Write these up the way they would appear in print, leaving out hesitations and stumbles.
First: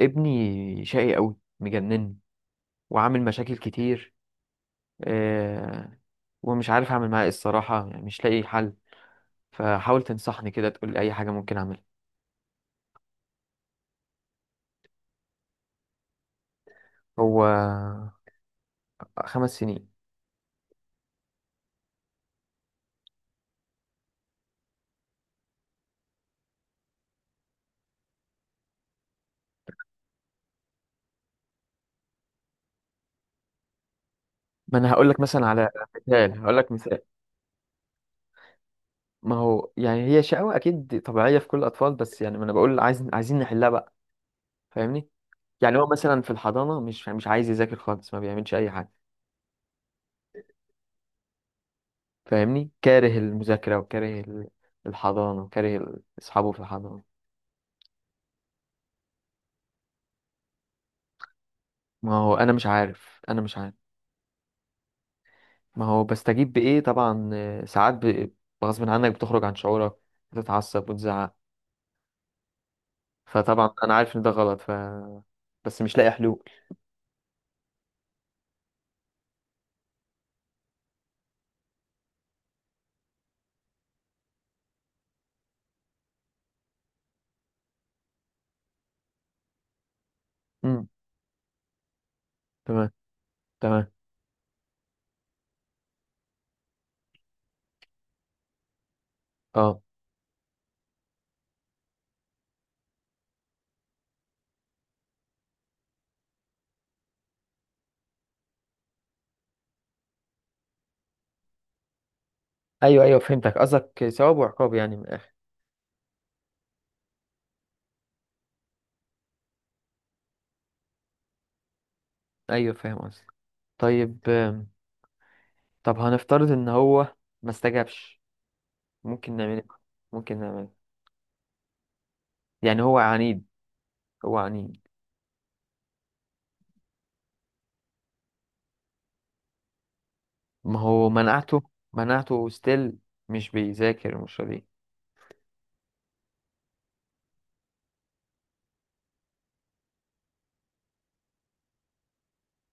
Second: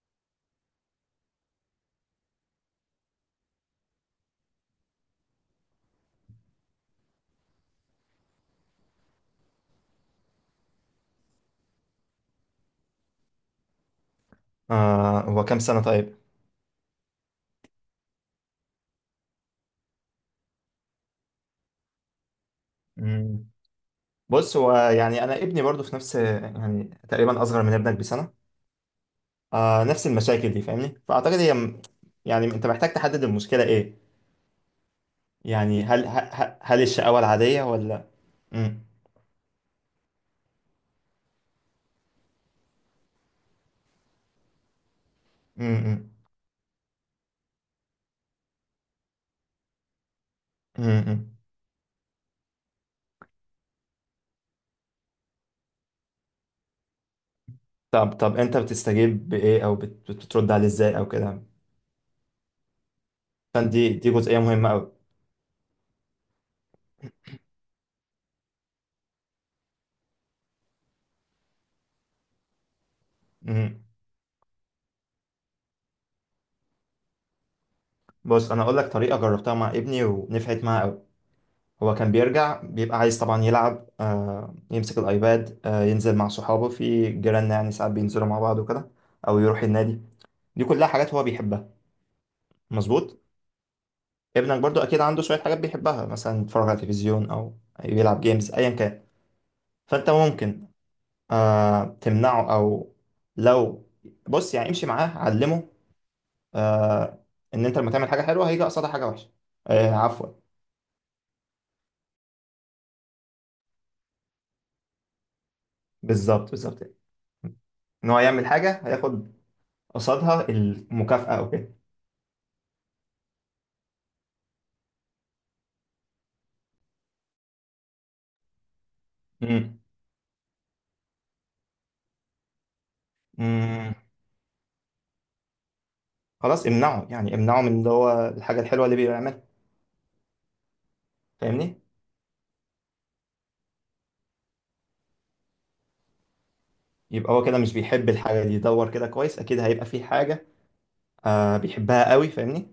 ابني شقي قوي مجنني وعامل مشاكل كتير، آه ومش عارف اعمل معاه ايه الصراحه، يعني مش لاقي حل. فحاول تنصحني كده، تقول لي اي حاجه ممكن اعملها. هو كام سنة طيب؟ هو خمس سنين. مم. بص هو يعني أنا ابني برضو في نفس، يعني تقريبا أصغر من ابنك بسنة. نفس المشاكل دي فاهمني؟ فأعتقد يعني أنت محتاج تحدد المشكلة إيه؟ ما انا هقول لك مثلا يعني هل ه- مثال، هقول ه- لك هل مثال. الشقاوة العادية ولا؟ مم. ما هو يعني هي شقاوة اكيد طبيعيه في كل الاطفال، بس يعني ما انا بقول عايزين نحلها بقى. فاهمني. مم. يعني هو مم. مثلا في الحضانه مش عايز يذاكر خالص، ما بيعملش اي حاجه. مم. مم. فاهمني، كاره المذاكره وكاره الحضانه، وكاره اصحابه في الحضانه. طب، أنت بتستجيب بإيه أو بترد عليه إزاي أو كده؟ ما هو انا مش عارف. فدي دي دي جزئية مهمة أوي. ما هو بستجيب بايه، طبعا، ساعات غصب عنك بتخرج عن شعورك، بتتعصب وتزعق. فطبعا مم. انا عارف ان ده غلط، بس مش لاقي حلول. بص، أنا أقول لك طريقة جربتها مع ابني ونفعت معاه أوي. هو كان بيرجع بيبقى عايز طبعا يلعب، يمسك الأيباد، ينزل مع صحابه في جيراننا، يعني ساعات بينزلوا مع بعض وكده، أو يروح النادي. دي امم، كلها حاجات هو بيحبها. تمام، مظبوط. تمام. ابنك برضو أكيد عنده شوية حاجات بيحبها، مثلا يتفرج على التلفزيون أو يلعب جيمز أيا كان. اه. فأنت ممكن تمنعه، أو لو، بص يعني، امشي معاه علمه آه، إن أنت لما تعمل حاجة حلوة هيجي قصادها حاجة وحشة. عفوا. ايوه، ايوه، فهمتك قصدك ثواب وعقاب يعني، من الاخر. بالظبط، بالظبط. ان هو يعمل حاجه هياخد قصادها المكافاه او كده. ايوه، فاهم قصدك. طيب، طب هنفترض ان هو ما استجابش، ممكن نعمل ايه امم ممكن نعمل إيه؟ يعني هو عنيد. امم هو عنيد. خلاص امنعه، يعني امنعه من اللي هو الحاجة الحلوة اللي بيعملها. ما هو منعته. فاهمني. منعته ستيل، مش بيذاكر، مش راضي. يبقى هو كده مش بيحب الحاجة دي. يدور كده كويس، اكيد هيبقى في حاجة بيحبها قوي. فاهمني.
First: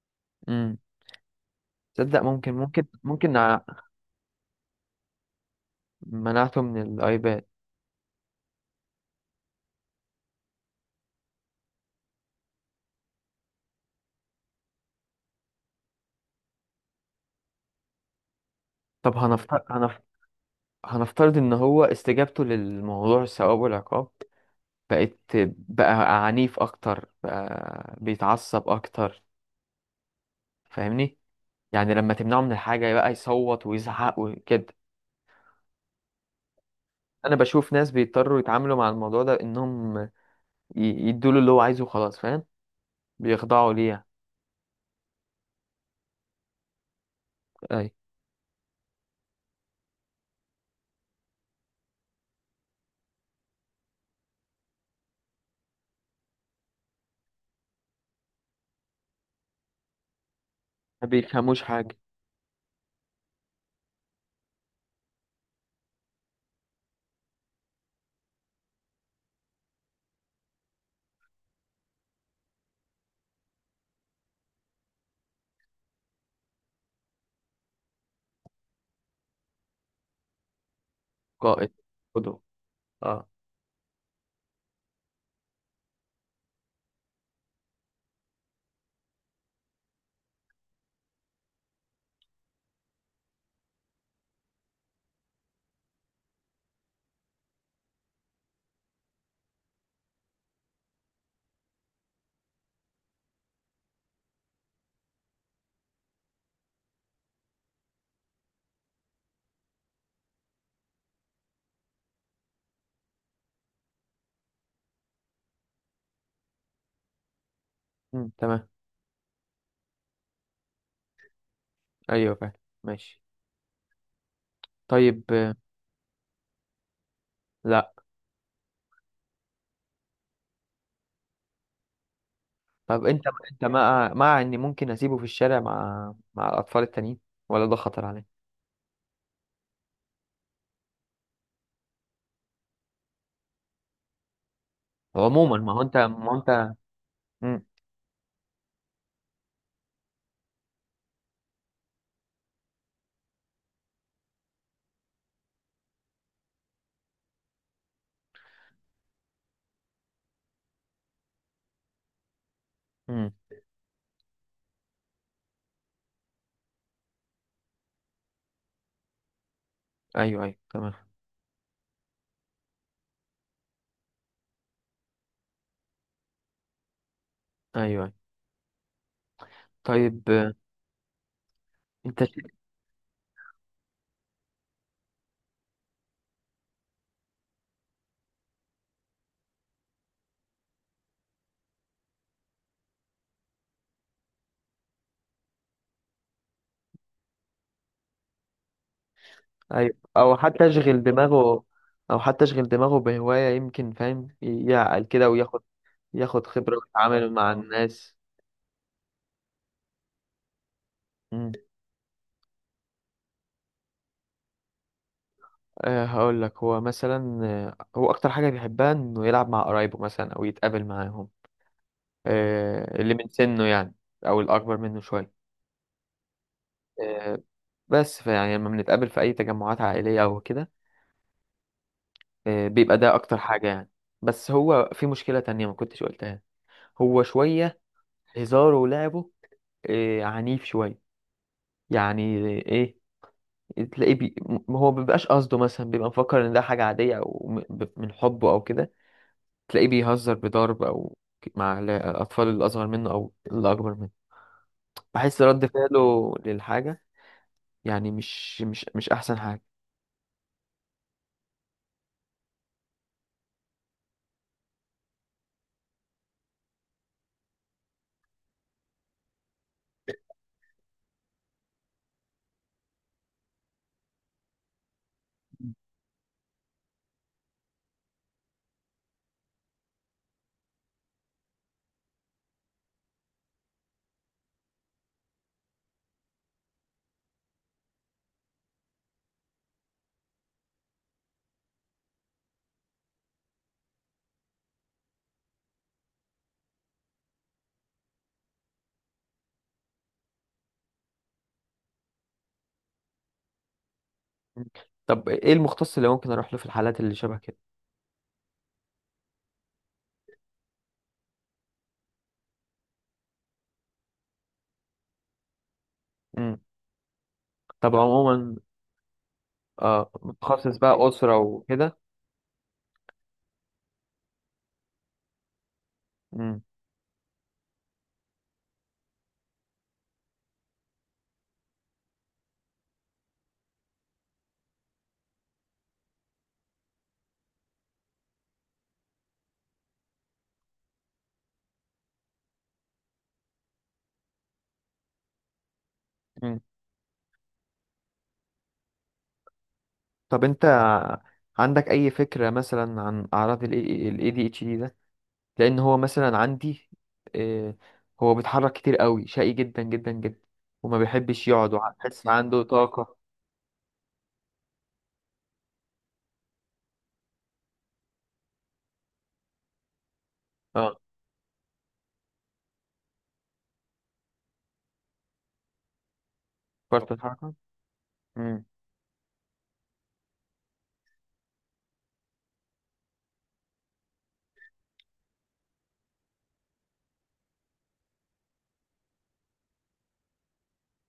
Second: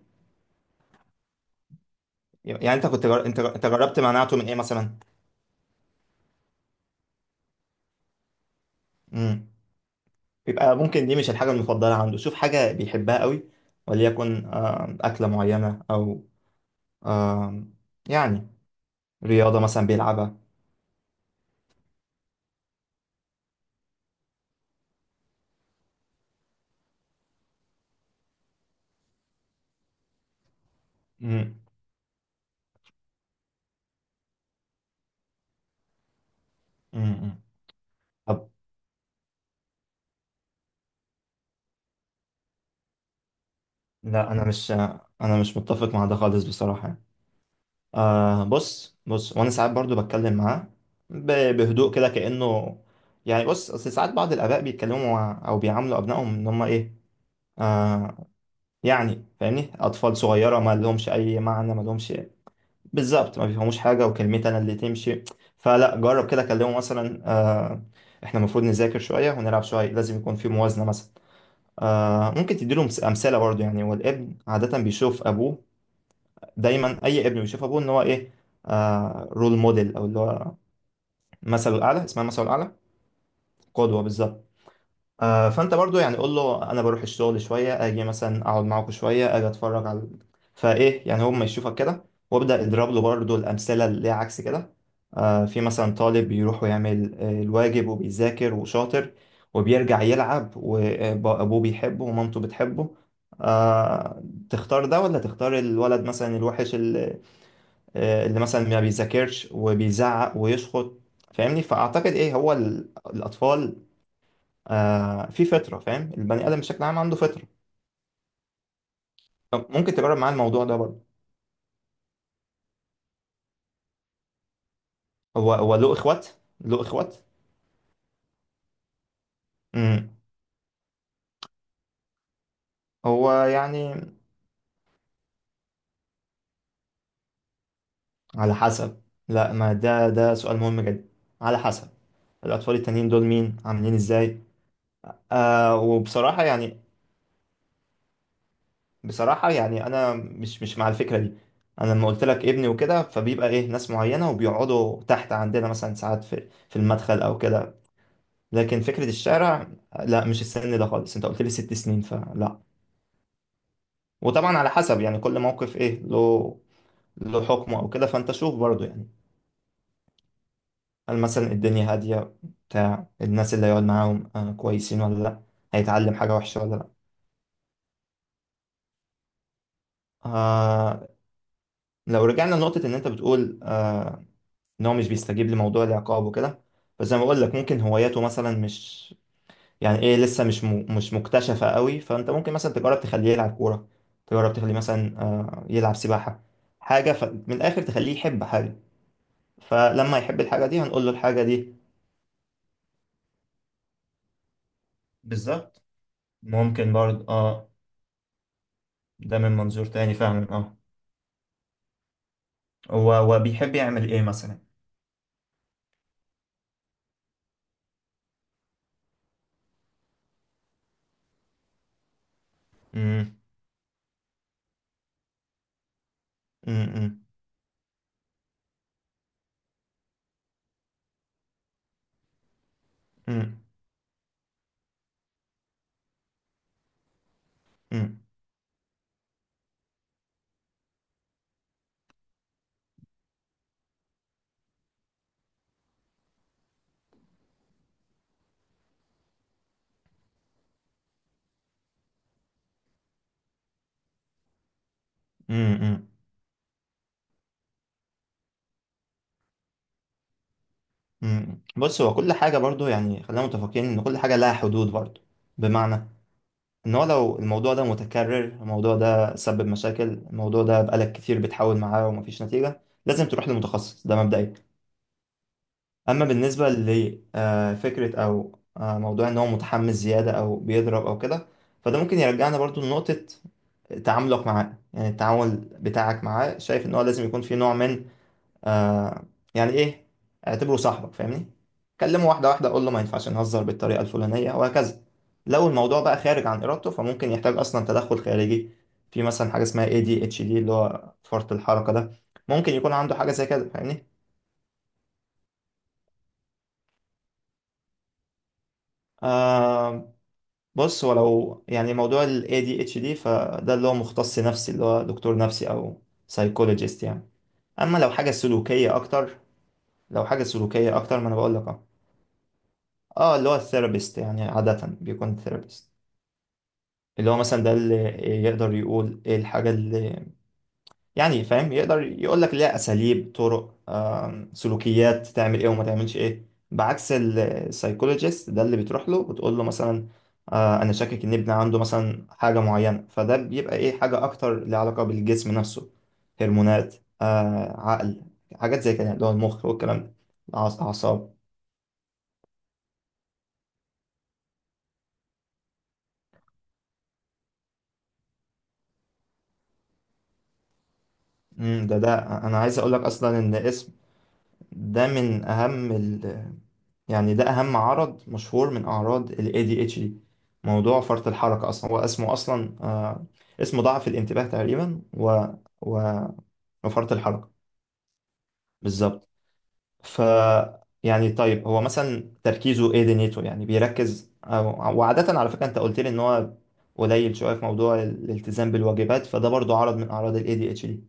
تصدق، يعني انت كنت جر... ممكن انت انت جربت منعته من ايه مثلا؟ منعته من الايباد. امم يبقى ممكن دي مش الحاجة المفضلة عنده. شوف حاجة بيحبها قوي، وليكن أكلة معينة، او آه يعني طب رياضة مثلا بيلعبها. هنفترض ان هو استجابته للموضوع الثواب والعقاب، بقت بقى عنيف اكتر، بقى بيتعصب اكتر. فاهمني. امم يعني لما تمنعه من الحاجة، بقى يصوت ويزعق وكده. انا أمم. بشوف ناس بيضطروا طب يتعاملوا مع الموضوع ده انهم يدوله اللي هو عايزه، خلاص فاهم، بيخضعوا ليه يعني. لا، انا مش متفق مع ده خالص بصراحة. اي. بص، بص وانا ساعات برضو بتكلم معاه بهدوء كده كأنه، يعني بص اصل ساعات بعض الآباء بيتكلموا مع او بيعاملوا ابنائهم ان هم ايه، آه يعني فاهمني، اطفال صغيرة ما ما لهمش اي بيفهموش معنى، ما حاجة. لهمش. بالظبط، ما بيفهموش حاجة، وكلمتي انا اللي تمشي. فلا، جرب كده، كلمه مثلا احنا المفروض نذاكر شوية ونلعب شوية، لازم يكون في موازنة مثلا. ممكن تديله امثلة برضو، يعني، والابن عادة بيشوف ابوه. دايما اي ابن بيشوف ابوه ان هو ايه، رول موديل، او اللي هو قائد. مثله الاعلى. اسمها قدوة. مثله الاعلى. اه. قدوه بالظبط. فانت برضو يعني، قول له انا بروح الشغل شويه، اجي مثلا اقعد معاكم شويه، اجي اتفرج على فايه، يعني هو ما يشوفك كده. وابدا اضرب له برضو الامثله اللي هي عكس كده. في مثلا طالب بيروح ويعمل الواجب وبيذاكر وشاطر، وبيرجع يلعب وابوه بيحبه ومامته بتحبه، آه تختار ده ولا تختار الولد مثلا الوحش اللي مثلا ما بيذاكرش وبيزعق ويشخط. فاهمني. فاعتقد ايه، هو الاطفال في فطره. فاهم، البني ادم بشكل عام عنده فطره. أمم، تمام. طب ممكن تجرب معاه الموضوع ده برضه. ايوه، فاهم. ماشي. طيب، هو هو له اخوات؟ له اخوات؟ لا. امم طب انت هو انت يعني، مع اني ممكن اسيبه في الشارع مع الاطفال التانيين، ولا ده خطر عليه؟ على حسب. لا، ما ده سؤال مهم جدا. على حسب، الاطفال التانيين دول مين عاملين ازاي؟ عموما، ما هو وبصراحه انت. يعني، مم. بصراحة يعني أنا مش مع الفكرة دي. أنا لما قلت لك ابني وكده، فبيبقى إيه، ناس معينة وبيقعدوا تحت عندنا مثلا ساعات في المدخل أو كده. لكن فكرة الشارع، لا، مش السن ده خالص، أنت قلت لي 6 سنين، فلا. مم. وطبعا على حسب، يعني كل موقف إيه له حكمه أو كده. فأنت شوف برضه، يعني ايوه، ايوه، تمام. هل مثلا الدنيا هادية، بتاع الناس اللي هيقعد معاهم كويسين ولا لا؟ هيتعلم حاجة وحشة ولا لا؟ ايوه، ايوه. طيب، آه انت لو ش- رجعنا لنقطة إن أنت بتقول ان هو مش بيستجيب لموضوع العقاب وكده. فزي ما بقول لك، ممكن هواياته مثلا مش، يعني ايه، لسه مش مكتشفة قوي. فانت ممكن مثلا تجرب تخليه يلعب كورة، تجرب تخليه مثلا يلعب سباحة. من الاخر، تخليه يحب حاجة. ايوه، فلما يحب الحاجة دي، هنقول له الحاجة دي. او حتى اشغل دماغه بهواية، يمكن فاهم يعقل كده، وياخد بالظبط. خبرة ممكن برضه ويتعامل مع اه. الناس. ده من منظور تاني فعلا اه. مم. هو بيحب يعمل ايه مثلا؟ أه، هقول لك، هو مثلا هو اكتر حاجة بيحبها انه يلعب مع قرايبه مثلا او يتقابل معاهم. أه، اللي من امم سنه يعني، او الاكبر منه شوية. امم آه، بس فيعني لما بنتقابل في أي تجمعات عائلية أو كده، بيبقى ده أكتر امم حاجة يعني. بس هو في مشكلة تانية ما كنتش قلتها. هو شوية هزاره ولعبه عنيف شوية يعني، إيه، تلاقيه هو مبيبقاش قصده، مثلا بيبقى مفكر إن ده حاجة عادية، أو من حبه أو كده. تلاقيه بيهزر بضرب أو مع الأطفال الأصغر منه أو الأكبر منه. بحس رد امم فعله للحاجة يعني، مش أحسن حاجة. مم. بص، هو كل حاجة برضو، يعني خلينا متفقين إن كل حاجة لها حدود برضو. بمعنى إن هو لو الموضوع ده متكرر، الموضوع ده سبب مشاكل، الموضوع ده بقالك كتير بتحاول معاه ومفيش نتيجة، لازم تروح لمتخصص. ده مبدئيا. أما بالنسبة لفكرة أو موضوع إن هو متحمس زيادة أو بيضرب أو كده، فده ممكن يرجعنا برضو لنقطة تعاملك معاه، يعني التعامل بتاعك معاه. شايف إن هو لازم يكون في نوع من، آه يعني ايه، اعتبره صاحبك. فاهمني. كلمه واحده واحده، قول له ما ينفعش نهزر بالطريقه الفلانيه وهكذا. لو الموضوع بقى خارج عن ارادته، فممكن يحتاج اصلا تدخل خارجي. في مثلا حاجه اسمها اي دي اتش دي، اللي هو فرط الحركه ده. ممكن يكون عنده حاجه زي كده فاهمني. طب إيه المختص اللي ممكن أروح له في الحالات اللي شبه كده؟ آه بص، هو لو يعني موضوع ال ADHD، فده اللي هو مختص نفسي، اللي هو دكتور نفسي أو سايكولوجيست يعني. طب أما لو حاجة عموما، سلوكية أكتر، آه، لو حاجة متخصص سلوكية بقى أكتر، ما أنا أسرة بقول لك، وكده. اه، اللي هو الثيرابيست، يعني عادة بيكون ثيرابيست، مم. اللي هو مثلا ده اللي يقدر يقول ايه الحاجة اللي، يعني فاهم، يقدر يقول لك ليها أساليب، طرق، سلوكيات، تعمل ايه وما تعملش ايه. بعكس السايكولوجيست ده، اللي بتروح له وتقول له مثلا أنا شاكك إن ابني عنده مثلا حاجة معينة. فده بيبقى ايه، حاجة أكتر ليها علاقة بالجسم نفسه، مم. هرمونات، عقل، حاجات زي كده اللي هو المخ والكلام، ده طب أنت الأعصاب. عندك أي فكرة مثلا عن أعراض ال ADHD ده؟ لأن هو مثلا عندي، آه هو بيتحرك كتير قوي، شقي جدا جدا جدا، وما بيحبش يقعد، مم، ده وحس أنا عنده عايز أقول لك طاقة. أصلا إن اسم، ده من أهم يعني ده أهم عرض مشهور من أعراض ال ADHD. اه، موضوع فرط الحركة أصلا، هو اسمه أصلا اسمه ضعف الانتباه تقريبا و... فرط وفرط الحركة. الحركة. مم. بالظبط. ف يعني طيب، هو مثلا تركيزه ايه، دنيته يعني بيركز وعادة على فكرة أنت قلت لي إن هو قليل شوية في موضوع الالتزام بالواجبات، فده برضو عرض من أعراض ال ADHD.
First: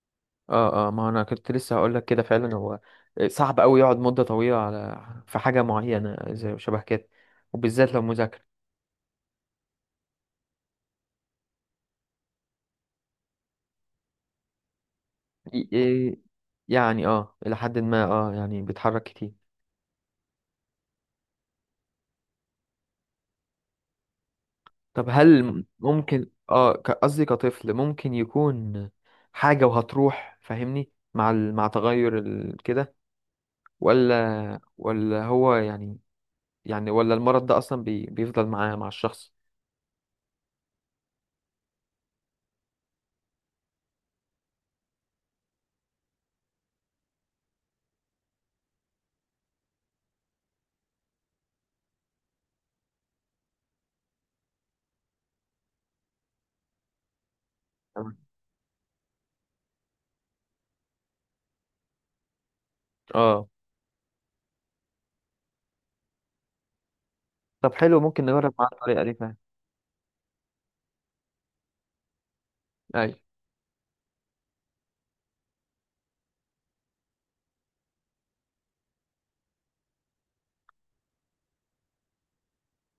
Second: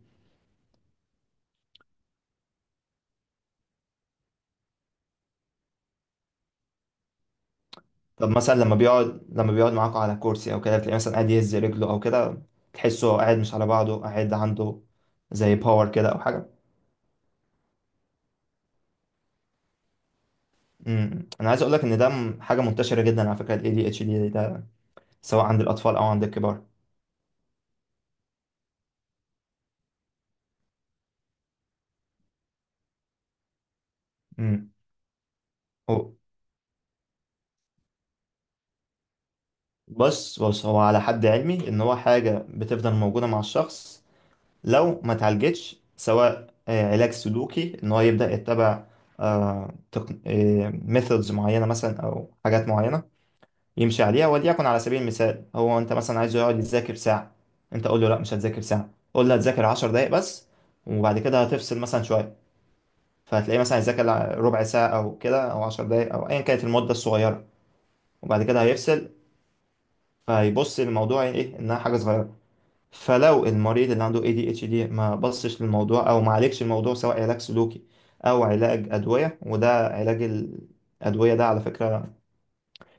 اه، اه، ما أنا كنت لسه هقول لك كده فعلا، هو صعب قوي يقعد مدة طويلة على في حاجة معينة زي شبه كده، وبالذات لو طب مثلا مذاكرة. لما بيقعد معاكوا على كرسي او كده، بتلاقيه مثلا قاعد يهز رجله او كده. تحسه قاعد مش على بعضه، قاعد عنده زي إيه، باور كده إيه، او حاجه. يعني الى حد ما، يعني بيتحرك كتير. انا عايز اقول لك ان حاجه منتشره جدا على فكره. الاي دي اتش دي ده طب سواء عند هل الاطفال او عند ممكن الكبار. قصدي كطفل ممكن يكون حاجة وهتروح، فاهمني، مع مع تغير كده، امم ولا هو يعني، هو، يعني ولا المرض ده اصلا بيفضل معاه مع الشخص. بص بص هو، على حد علمي ان هو حاجه بتفضل موجوده مع الشخص لو ما اتعالجتش. سواء علاج سلوكي، ان هو يبدا يتبع ميثودز معينه مثلا، او حاجات معينه يمشي عليها. وليكن على سبيل المثال، هو انت مثلا عايزه يقعد يذاكر ساعة. انت قول له تمام. لا، مش هتذاكر ساعة، قول له هتذاكر 10 دقايق بس، وبعد كده هتفصل مثلا شوية. اه. فهتلاقيه مثلا هيذاكر ربع ساعة أو كده، أو 10 دقايق، أو أيا كانت المدة الصغيرة. طب حلو، ممكن وبعد نجرب كده مع الطريقة هيفصل. دي فاهم. فهيبص للموضوع إيه، إنها حاجة صغيرة. ايوه. فلو المريض اللي عنده ADHD ما بصش للموضوع أو ما عالجش الموضوع، سواء علاج سلوكي أو علاج أدوية. وده علاج الأدوية، ده على فكرة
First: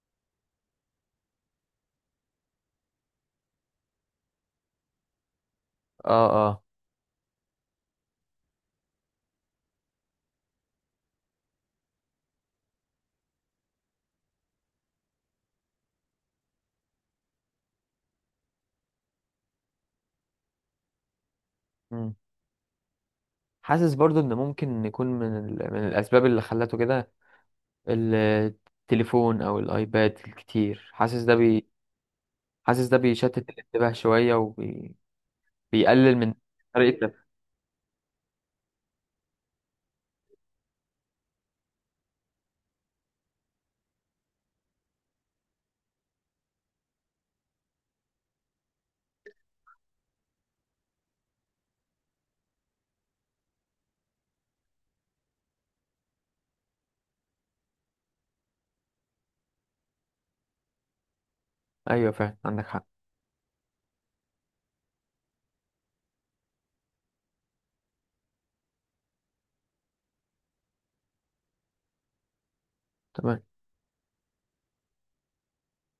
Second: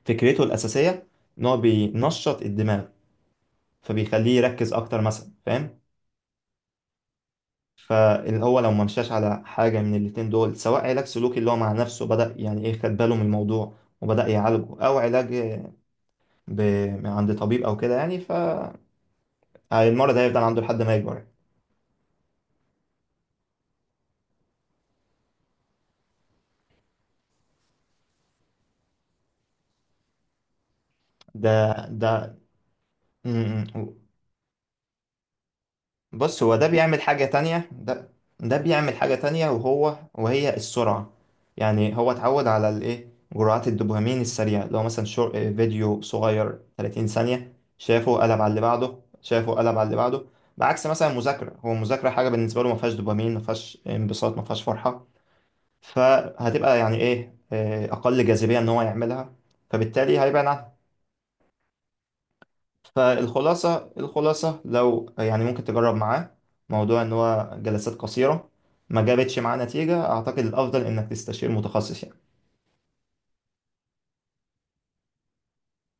فكرته الأساسية إن هو بينشط الدماغ، فبيخليه يركز اكتر مثلا، فاهم. اه، اه. فهو لو منشاش على حاجه من الاتنين دول، سواء علاج سلوكي اللي هو مع نفسه، بدأ يعني ايه خد باله من الموضوع وبدأ يعالجه، او ب... من عند طبيب او كده، يعني فالمرض هيفضل عنده لحد ما يكبر. مم. حاسس برضو ان ممكن يكون من من الاسباب اللي خلته كده، التليفون او الايباد الكتير، حاسس ده ده ده حاسس ده بيشتت م- الانتباه م. شوية، وبيقلل من بص، هو ده طريقة بيعمل حاجة تفكير. تانية. ده ده بيعمل حاجة تانية، وهي السرعة. يعني هو اتعود على الايه جرعات الدوبامين السريعة، لو مثلا فيديو صغير 30 ثانية شافه قلب على اللي بعده، شافه قلب على اللي بعده. بعكس مثلا مذاكرة، هو المذاكرة حاجة بالنسبة له ما فيهاش دوبامين، ما فيهاش انبساط، ما فيهاش فرحة، فهتبقى يعني ايه أقل جاذبية إن هو يعملها، فبالتالي هيبعد عنها. أيوة، فعلا عندك حق. فالخلاصة، الخلاصة، لو يعني ممكن تجرب معاه موضوع ان هو جلسات قصيرة. ما جابتش معاه نتيجة، اعتقد الافضل انك تستشير متخصص يعني. تمام